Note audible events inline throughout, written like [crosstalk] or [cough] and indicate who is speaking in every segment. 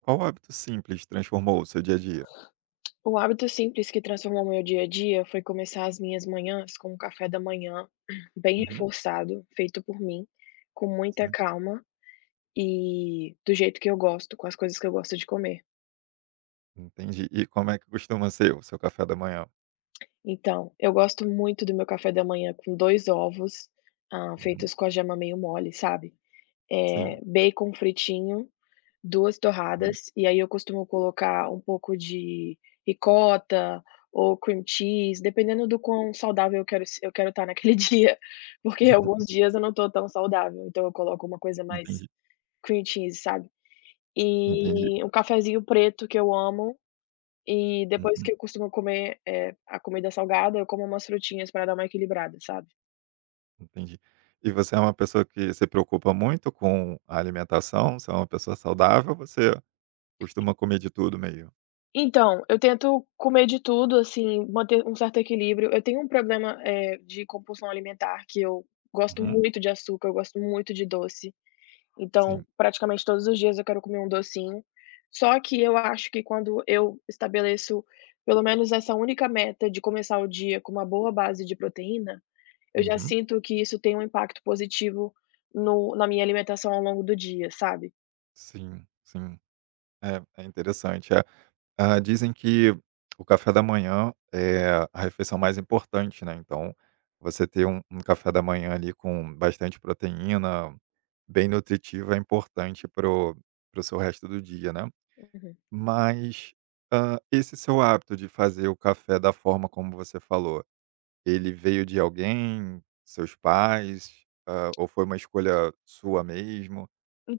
Speaker 1: Qual hábito simples transformou o seu dia a dia?
Speaker 2: O hábito simples que transformou meu dia a dia foi começar as minhas manhãs com um café da manhã [clears throat] bem
Speaker 1: Uhum,
Speaker 2: reforçado, feito por mim, com muita
Speaker 1: sim,
Speaker 2: calma e do jeito que eu gosto, com as coisas que eu gosto de comer.
Speaker 1: entendi. E como é que costuma ser o seu café da manhã?
Speaker 2: Então, eu gosto muito do meu café da manhã com 2 ovos,
Speaker 1: Uhum,
Speaker 2: feitos com a gema meio mole, sabe?
Speaker 1: sim.
Speaker 2: Bacon fritinho, 2
Speaker 1: Hum.
Speaker 2: torradas, e aí eu costumo colocar um pouco de ricota ou cream cheese, dependendo do quão saudável eu quero se eu quero estar naquele [laughs] dia, porque alguns
Speaker 1: [laughs]
Speaker 2: dias eu não tô tão saudável, então eu coloco uma coisa mais
Speaker 1: Entendi,
Speaker 2: cream cheese, sabe.
Speaker 1: entendi.
Speaker 2: E um cafezinho preto que eu amo, e depois
Speaker 1: Uhum,
Speaker 2: que eu costumo comer, a comida salgada, eu como umas frutinhas para dar uma equilibrada, sabe.
Speaker 1: entendi. E você é uma pessoa que se preocupa muito com a alimentação? Você é uma pessoa saudável ou você costuma comer de tudo meio?
Speaker 2: Então, eu tento comer de tudo, assim, manter um certo equilíbrio. Eu tenho um problema, de compulsão alimentar, que eu gosto
Speaker 1: Uhum,
Speaker 2: muito de açúcar, eu gosto muito de doce.
Speaker 1: sim.
Speaker 2: Então, praticamente todos os dias eu quero comer um docinho. Só que eu acho que quando eu estabeleço pelo menos essa única meta de começar o dia com uma boa base de proteína, eu já
Speaker 1: Uhum,
Speaker 2: sinto que isso tem um impacto positivo no na minha alimentação ao longo do dia, sabe.
Speaker 1: sim, sim. É, é interessante. Ah, dizem que o café da manhã é a refeição mais importante, né, então você ter um café da manhã ali com bastante proteína, bem nutritivo, é importante pro seu resto do dia, né.
Speaker 2: Uhum.
Speaker 1: Mas, esse seu hábito de fazer o café da forma como você falou, ele veio de alguém, seus pais, ou foi uma escolha sua mesmo?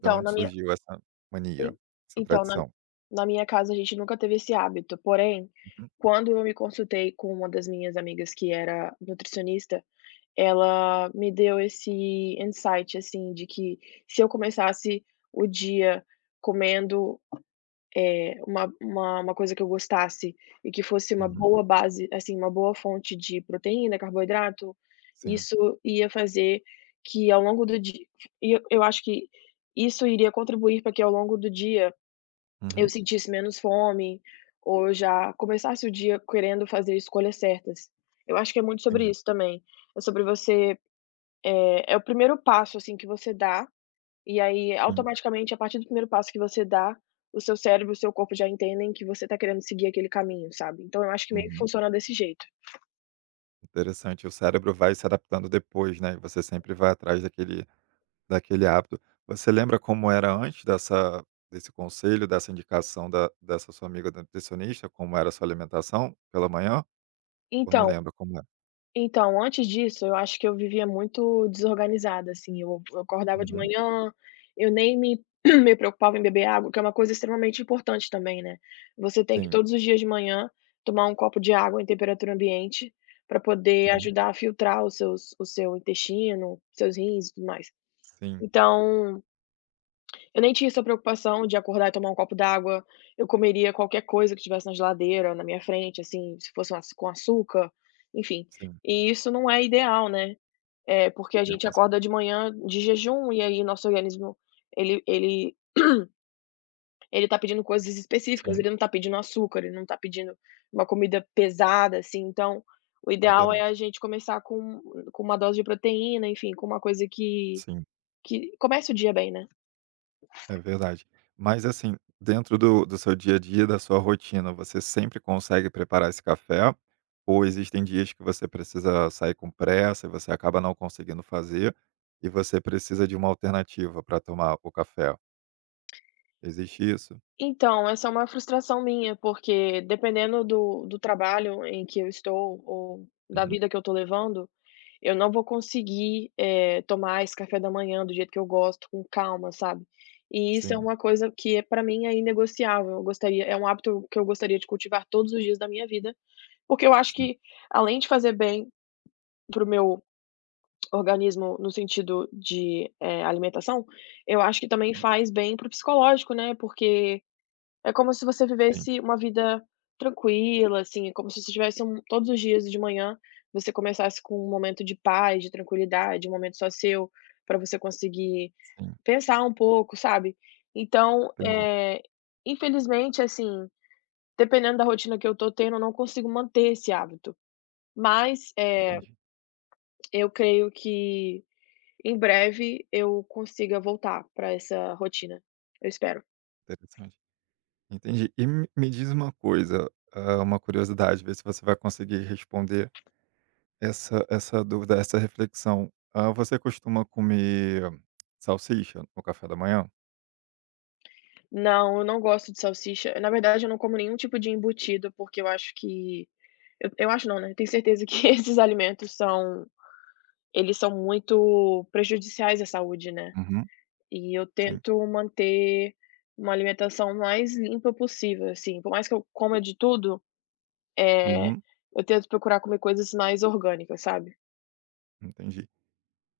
Speaker 1: Da onde
Speaker 2: na minha
Speaker 1: surgiu essa mania,
Speaker 2: En
Speaker 1: essa
Speaker 2: então, na
Speaker 1: tradição?
Speaker 2: na minha casa a gente nunca teve esse hábito, porém,
Speaker 1: Uhum,
Speaker 2: quando eu me consultei com uma das minhas amigas que era nutricionista, ela me deu esse insight, assim, de que se eu começasse o dia comendo, uma coisa que eu gostasse e que fosse uma
Speaker 1: uhum,
Speaker 2: boa base, assim, uma boa fonte de proteína, carboidrato,
Speaker 1: sim,
Speaker 2: isso ia fazer que ao longo do dia e eu acho que isso iria contribuir para que ao longo do dia eu
Speaker 1: uhum,
Speaker 2: sentisse menos fome, ou eu já começasse o dia querendo fazer escolhas certas. Eu acho que é muito sobre
Speaker 1: entendi.
Speaker 2: isso também. É sobre você é o primeiro passo, assim, que você dá, e aí
Speaker 1: Sim.
Speaker 2: automaticamente a partir do primeiro passo que você dá, o seu cérebro e o seu corpo já entendem que você tá querendo seguir aquele caminho, sabe. Então eu acho que meio que
Speaker 1: Uhum.
Speaker 2: funciona desse jeito.
Speaker 1: Interessante. O cérebro vai se adaptando depois, né, e você
Speaker 2: Hum.
Speaker 1: sempre vai atrás daquele hábito. Você lembra como era antes dessa desse conselho, dessa indicação da dessa sua amiga da nutricionista, como era a sua alimentação pela manhã? Ou não
Speaker 2: Então,
Speaker 1: lembra como era?
Speaker 2: Então, antes disso, eu acho que eu vivia muito desorganizada, assim, eu acordava de
Speaker 1: Uhum.
Speaker 2: manhã, eu nem me [clears throat] me preocupava em beber água, que é uma coisa extremamente importante também, né. Você tem que
Speaker 1: Sim.
Speaker 2: todos os dias de manhã tomar um copo de água em temperatura ambiente, para poder
Speaker 1: Uhum.
Speaker 2: ajudar a filtrar os seus o seu intestino, seus rins e tudo mais.
Speaker 1: Sim,
Speaker 2: Então eu nem tinha essa preocupação de acordar e tomar um copo d'água, eu comeria qualquer coisa que tivesse na geladeira, na minha frente, assim, se fosse um aç com açúcar, enfim.
Speaker 1: sim.
Speaker 2: E isso não é ideal, né. É porque a
Speaker 1: Eu
Speaker 2: gente
Speaker 1: com
Speaker 2: acorda de manhã de jejum e aí nosso organismo, ele ele ele tá pedindo coisas específicas,
Speaker 1: sim,
Speaker 2: ele não tá pedindo açúcar, ele não tá pedindo uma comida pesada, assim, então o
Speaker 1: é
Speaker 2: ideal é
Speaker 1: verdade.
Speaker 2: a gente começar com uma dose de proteína, enfim, com uma coisa que
Speaker 1: Sim.
Speaker 2: comece o dia bem, né.
Speaker 1: É verdade. Mas assim, dentro do seu dia a dia, da sua rotina, você sempre consegue preparar esse café? Ou existem dias que você precisa sair com pressa e você acaba não conseguindo fazer, e você precisa de uma alternativa para tomar o café? Existe isso?
Speaker 2: Então, essa é uma frustração minha, porque dependendo do trabalho em que eu estou ou da
Speaker 1: Uhum.
Speaker 2: vida que eu estou levando, eu não vou conseguir, tomar esse café da manhã do jeito que eu gosto, com calma, sabe. E isso é
Speaker 1: Sim,
Speaker 2: uma coisa que é pra mim é inegociável, eu gostaria é um hábito que eu gostaria de cultivar todos os dias da minha vida, porque eu acho
Speaker 1: sim,
Speaker 2: que além de fazer bem para o meu organismo no sentido de, alimentação, eu acho que também faz bem para o psicológico, né, porque é como se você
Speaker 1: sim,
Speaker 2: vivesse uma vida tranquila, assim, é como se você tivesse um todos os dias de manhã, você começasse com um momento de paz, de tranquilidade, um momento só seu, para você conseguir
Speaker 1: sim.
Speaker 2: pensar um pouco, sabe. Então,
Speaker 1: Entendi,
Speaker 2: infelizmente, assim, dependendo da rotina que eu tô tendo, eu não consigo manter esse hábito, mas,
Speaker 1: entendi.
Speaker 2: eu creio que em breve eu consiga voltar para essa rotina, eu espero.
Speaker 1: Interessante. Entendi. E me diz uma coisa, uma curiosidade, ver se você vai conseguir responder. Essa dúvida, essa reflexão. Ah, você costuma comer salsicha no café da manhã?
Speaker 2: Não, eu não gosto de salsicha. Na verdade, eu não como nenhum tipo de embutido, porque eu acho que eu acho não, né, tenho certeza que [laughs] esses alimentos são eles são muito prejudiciais à saúde, né.
Speaker 1: Uhum.
Speaker 2: E eu
Speaker 1: Sim.
Speaker 2: tento manter uma alimentação mais limpa possível, assim. Por mais que eu coma de tudo, é
Speaker 1: Uhum,
Speaker 2: eu tento procurar comer coisas mais orgânicas, sabe.
Speaker 1: entendi.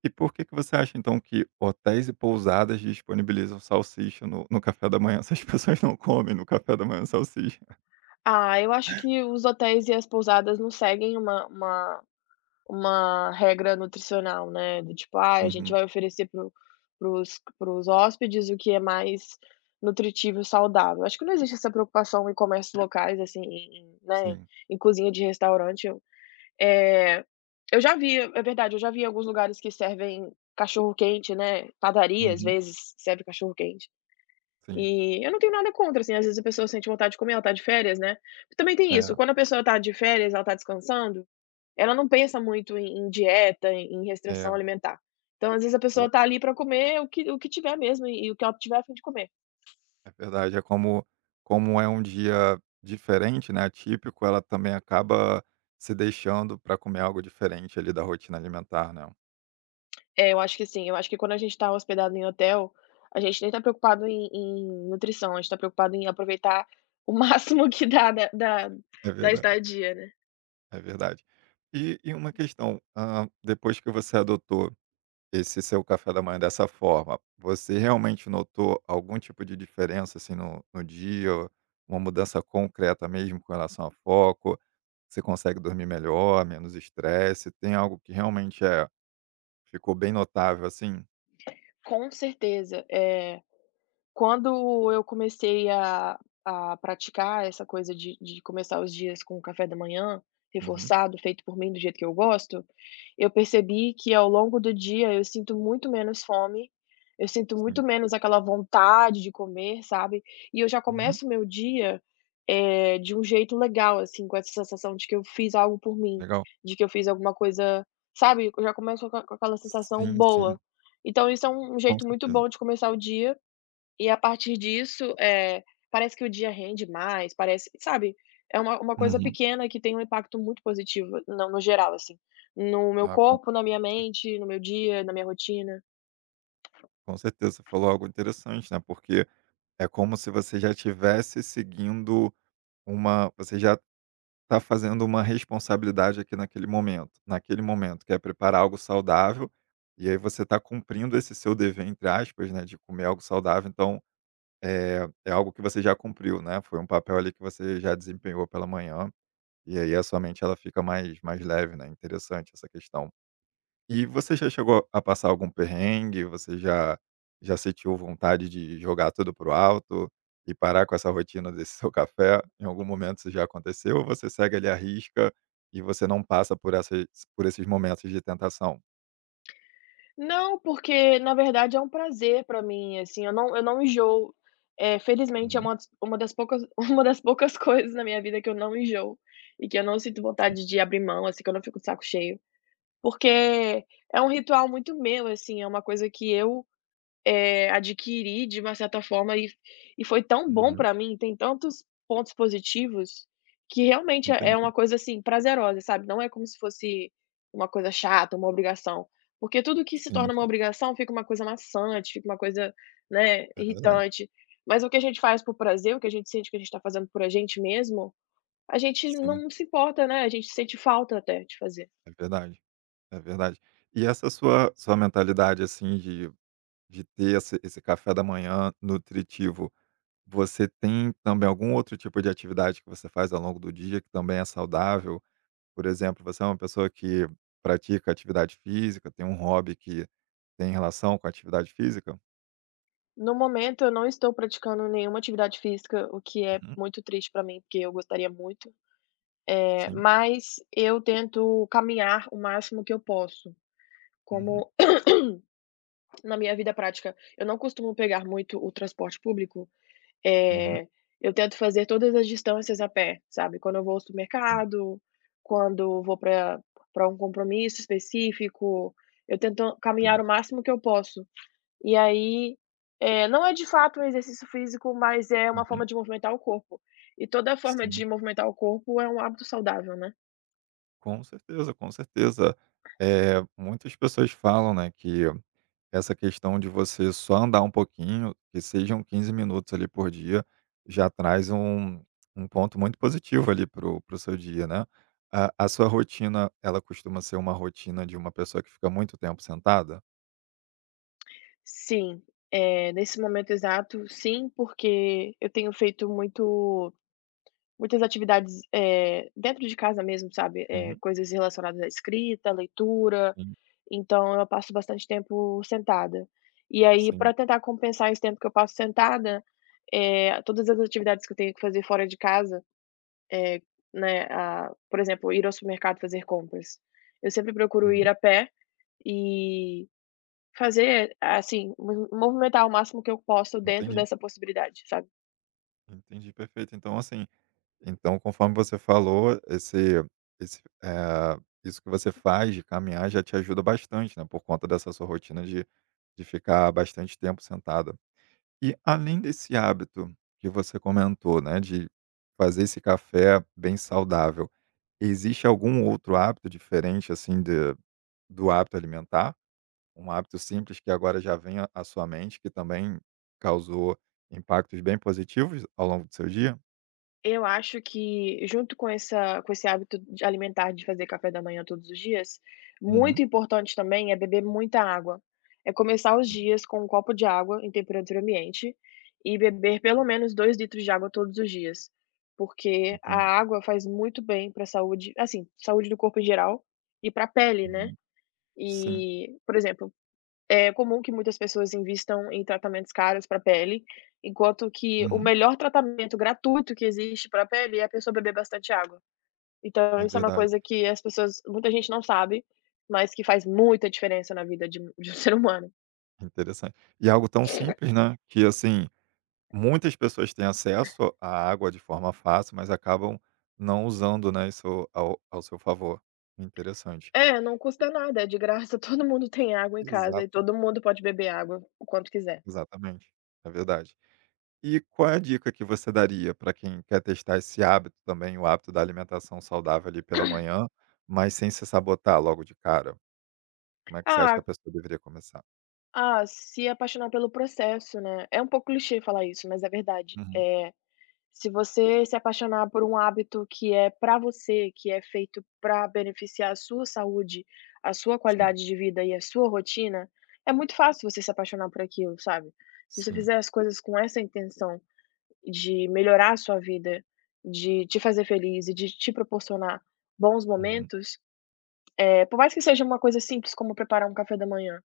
Speaker 1: E por que que você acha então que hotéis e pousadas disponibilizam salsicha no café da manhã, [laughs] se as pessoas não comem no café da manhã salsicha?
Speaker 2: Ah, eu acho que os hotéis e as pousadas não seguem uma uma regra nutricional, né, do tipo: ah a gente
Speaker 1: Uhum,
Speaker 2: vai oferecer para os hóspedes o que é mais nutritivo e saudável. Acho que não existe essa preocupação em comércios locais, assim, né,
Speaker 1: sim.
Speaker 2: em cozinha de restaurante. Eu, eh, eu já vi é verdade, eu já vi alguns lugares que servem cachorro-quente, né, padaria, às
Speaker 1: Uhum,
Speaker 2: vezes, serve cachorro-quente.
Speaker 1: sim.
Speaker 2: E eu não tenho nada contra, assim, às vezes a pessoa sente vontade de comer, ela tá de férias, né. Também tem isso,
Speaker 1: É,
Speaker 2: quando a pessoa tá de férias, ela tá descansando, ela não pensa muito em dieta, em restrição
Speaker 1: é,
Speaker 2: alimentar. Então, às vezes, a
Speaker 1: ela
Speaker 2: pessoa tá ali para comer o que tiver mesmo e o que ela tiver a fim de comer.
Speaker 1: é verdade, é como como é um dia diferente, né, atípico, ela também acaba se deixando para comer algo diferente ali da rotina alimentar, né?
Speaker 2: É, eu acho que sim eu acho que quando a gente tá hospedado em hotel, a gente nem tá preocupado em nutrição, a gente tá preocupado em aproveitar o [laughs] máximo que dá da da
Speaker 1: É
Speaker 2: da
Speaker 1: verdade,
Speaker 2: estadia, né.
Speaker 1: é verdade. E uma questão, depois que você adotou esse seu café da manhã dessa forma, você realmente notou algum tipo de diferença, assim, no dia, uma mudança concreta mesmo com relação a foco? Você consegue dormir melhor, menos estresse? Tem algo que realmente ficou bem notável, assim?
Speaker 2: Com certeza. Quando eu comecei a praticar essa coisa de começar os dias com o café da manhã
Speaker 1: Uhum,
Speaker 2: reforçado, feito por mim do jeito que eu gosto, eu percebi que ao longo do dia eu sinto muito menos fome, eu sinto
Speaker 1: sim.
Speaker 2: muito menos aquela vontade de comer, sabe, e eu já
Speaker 1: Uhum,
Speaker 2: começo o meu dia, de um jeito legal, assim, com essa sensação de que eu fiz algo por mim,
Speaker 1: legal.
Speaker 2: de que eu fiz alguma coisa, sabe, eu já começo com aquela sensação
Speaker 1: Sim, sim,
Speaker 2: boa. Então isso é um
Speaker 1: com
Speaker 2: jeito muito
Speaker 1: certeza.
Speaker 2: bom de começar o dia e a partir disso, parece que o dia rende mais, parece sabe, é uma coisa
Speaker 1: Uhum.
Speaker 2: pequena que tem um impacto muito positivo no geral, assim, no meu
Speaker 1: Ah, com
Speaker 2: corpo, na minha
Speaker 1: cer
Speaker 2: mente, no meu dia, na minha rotina.
Speaker 1: com certeza, você falou algo interessante, né, porque é como se você já estivesse seguindo uma você já está fazendo uma responsabilidade aqui naquele momento, que é preparar algo saudável, e aí você está cumprindo esse seu "dever", entre aspas, né, de comer algo saudável, então, é algo que você já cumpriu, né, foi um papel ali que você já desempenhou pela manhã, e aí a sua mente ela fica mais leve, né, interessante essa questão. E você já chegou a passar algum perrengue? Você já sentiu vontade de jogar tudo pro alto e parar com essa rotina desse [laughs] seu café? Em algum momento isso já aconteceu ou você segue ali a risca e você não passa por essas por esses momentos de tentação?
Speaker 2: Não, porque na verdade é um prazer pra mim, assim, eu não enjoo. Felizmente é
Speaker 1: Uhum,
Speaker 2: uma das poucas [laughs] uma das poucas coisas na minha vida que eu não enjoo e que eu não sinto
Speaker 1: sim.
Speaker 2: vontade de abrir mão, assim, que eu não fico de saco cheio, porque é um ritual muito meu, assim, é uma coisa que eu adquiri de uma certa forma e foi tão bom
Speaker 1: Uhum,
Speaker 2: para mim, tem tantos pontos positivos, que realmente é
Speaker 1: entendi.
Speaker 2: uma coisa, assim, prazerosa, sabe, não é como se fosse uma coisa chata, uma obrigação, porque tudo que se
Speaker 1: Sim,
Speaker 2: torna uma
Speaker 1: sim.
Speaker 2: obrigação fica uma coisa maçante, fica uma coisa, né,
Speaker 1: É verdade.
Speaker 2: irritante, mas o que a gente faz por prazer, o que a gente sente que a gente está fazendo por a gente mesmo, a gente
Speaker 1: Sim,
Speaker 2: não se importa, né, a gente sente falta até de fazer.
Speaker 1: é verdade, é verdade. E essa sua mentalidade, assim, de ter esse café da manhã nutritivo. Você tem também algum outro tipo de atividade que você faz ao longo do dia que também é saudável? Por exemplo, você é uma pessoa que pratica atividade física, tem um hobby que tem relação com a atividade física?
Speaker 2: No momento, eu não estou praticando nenhuma atividade física, o que é
Speaker 1: Uhum,
Speaker 2: muito triste para mim, porque eu gostaria muito,
Speaker 1: sim.
Speaker 2: mas eu tento caminhar o máximo que eu posso.
Speaker 1: Uhum,
Speaker 2: Como na minha vida prática eu não costumo pegar muito o transporte público,
Speaker 1: uhum,
Speaker 2: eh, eu tento fazer todas as distâncias a pé, sabe. Quando eu vou ao
Speaker 1: tem,
Speaker 2: supermercado, quando vou para um compromisso específico, eu tento
Speaker 1: tem.
Speaker 2: caminhar o máximo que eu posso. E aí, não é de fato um exercício físico, mas é uma forma
Speaker 1: Uhum,
Speaker 2: de movimentar o corpo. E toda forma
Speaker 1: sim,
Speaker 2: de movimentar o corpo é um hábito saudável, né.
Speaker 1: com certeza, com certeza. É, muitas pessoas falam, né, que essa questão de você só andar um pouquinho, que sejam 15 minutos ali por dia, já traz um ponto muito positivo ali para o seu dia, né. A sua rotina, ela costuma ser uma rotina de uma pessoa que fica muito tempo sentada?
Speaker 2: Sim, nesse momento exato, sim, porque eu tenho feito muito muitas atividades, dentro de casa mesmo, sabe,
Speaker 1: Uhum.
Speaker 2: coisas relacionadas à escrita, à leitura,
Speaker 1: Sim,
Speaker 2: então eu passo bastante tempo sentada. E aí,
Speaker 1: sim.
Speaker 2: para tentar compensar esse tempo que eu passo sentada, todas as atividades que eu tenho que fazer fora de casa. Eh, né, a por exemplo, ir ao supermercado fazer compras. Eu sempre procuro ir
Speaker 1: Uhum.
Speaker 2: a pé e fazer, assim, mo movimentar o máximo que eu posso dentro
Speaker 1: Entendi,
Speaker 2: dessa possibilidade, sabe?
Speaker 1: entendi, perfeito. Então assim, então conforme você falou, esse, eh, isso que você faz de caminhar já te ajuda bastante, né, por conta dessa sua rotina de ficar bastante tempo sentada. E além desse hábito que você comentou, né, de fazer esse café bem saudável, existe algum outro hábito diferente, assim, de, do hábito alimentar? Um hábito simples que agora já vem à sua mente, que também causou impactos bem positivos ao longo do seu dia?
Speaker 2: Eu acho que junto com esse hábito de alimentar, de fazer café da manhã todos os dias,
Speaker 1: Uhum,
Speaker 2: muito importante também é beber muita água. É começar os dias com um copo de água em temperatura ambiente e beber pelo menos 2 litros de água todos os dias, porque a
Speaker 1: entendi.
Speaker 2: água faz muito bem para a saúde, assim, saúde do corpo em geral e para a pele, né.
Speaker 1: Uhum, sim,
Speaker 2: E, por exemplo, é comum que muitas pessoas invistam em tratamentos caros para a pele, enquanto que o
Speaker 1: uhum,
Speaker 2: melhor tratamento gratuito que existe para a pele é a pessoa beber bastante água. Então
Speaker 1: é
Speaker 2: isso é uma
Speaker 1: verdade.
Speaker 2: coisa que as pessoas muita gente não sabe, mas que faz muita diferença na vida de um [laughs] ser humano.
Speaker 1: Interessante. E algo tão simples, né, que assim, muitas pessoas têm acesso à água de forma fácil, mas acabam não usando, né, isso ao seu favor. Interessante.
Speaker 2: É, não custa nada, é de graça, [laughs] todo mundo tem água em casa e
Speaker 1: Exato,
Speaker 2: todo mundo pode beber água o quanto quiser.
Speaker 1: exatamente, é verdade. E qual é a dica que você daria para quem quer testar esse hábito também, o hábito da alimentação saudável ali pela manhã, mas sem se sabotar logo de cara? Como é que você acha que a
Speaker 2: Ah
Speaker 1: pessoa deveria começar?
Speaker 2: ah, se apaixonar pelo processo, né, é um pouco clichê falar isso, mas é verdade.
Speaker 1: Uhum.
Speaker 2: É. Se você se apaixonar por um hábito que é para você, que é feito para beneficiar a sua saúde, a sua
Speaker 1: Sim,
Speaker 2: qualidade de vida e a sua rotina, é muito fácil você se apaixonar por aquilo, sabe. Se você
Speaker 1: sim.
Speaker 2: fizer as coisas com essa intenção de melhorar a sua vida, de te fazer feliz e de te proporcionar bons
Speaker 1: Uhum.
Speaker 2: momentos, por mais que seja uma coisa simples como preparar um café da manhã,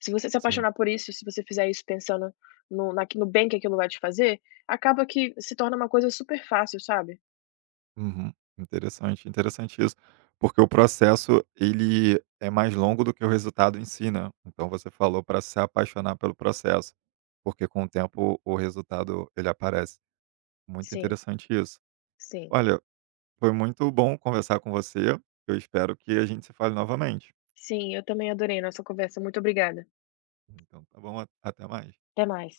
Speaker 2: se você se
Speaker 1: Sim.
Speaker 2: apaixonar por isso, se você fizer isso pensando no bem que aquilo vai te fazer, acaba que se torna uma coisa super fácil, sabe.
Speaker 1: Uhum. Interessante, interessante isso. Porque o processo, ele é mais longo do que o resultado em si, né. Então você falou para se apaixonar pelo processo, porque com o tempo o resultado, ele aparece. Muito
Speaker 2: Sim,
Speaker 1: interessante isso.
Speaker 2: sim.
Speaker 1: Olha, foi muito bom conversar com você, eu espero que a gente se fale novamente.
Speaker 2: Sim, eu também adorei nossa conversa. Muito obrigada.
Speaker 1: Então tá bom, a até mais.
Speaker 2: Até mais.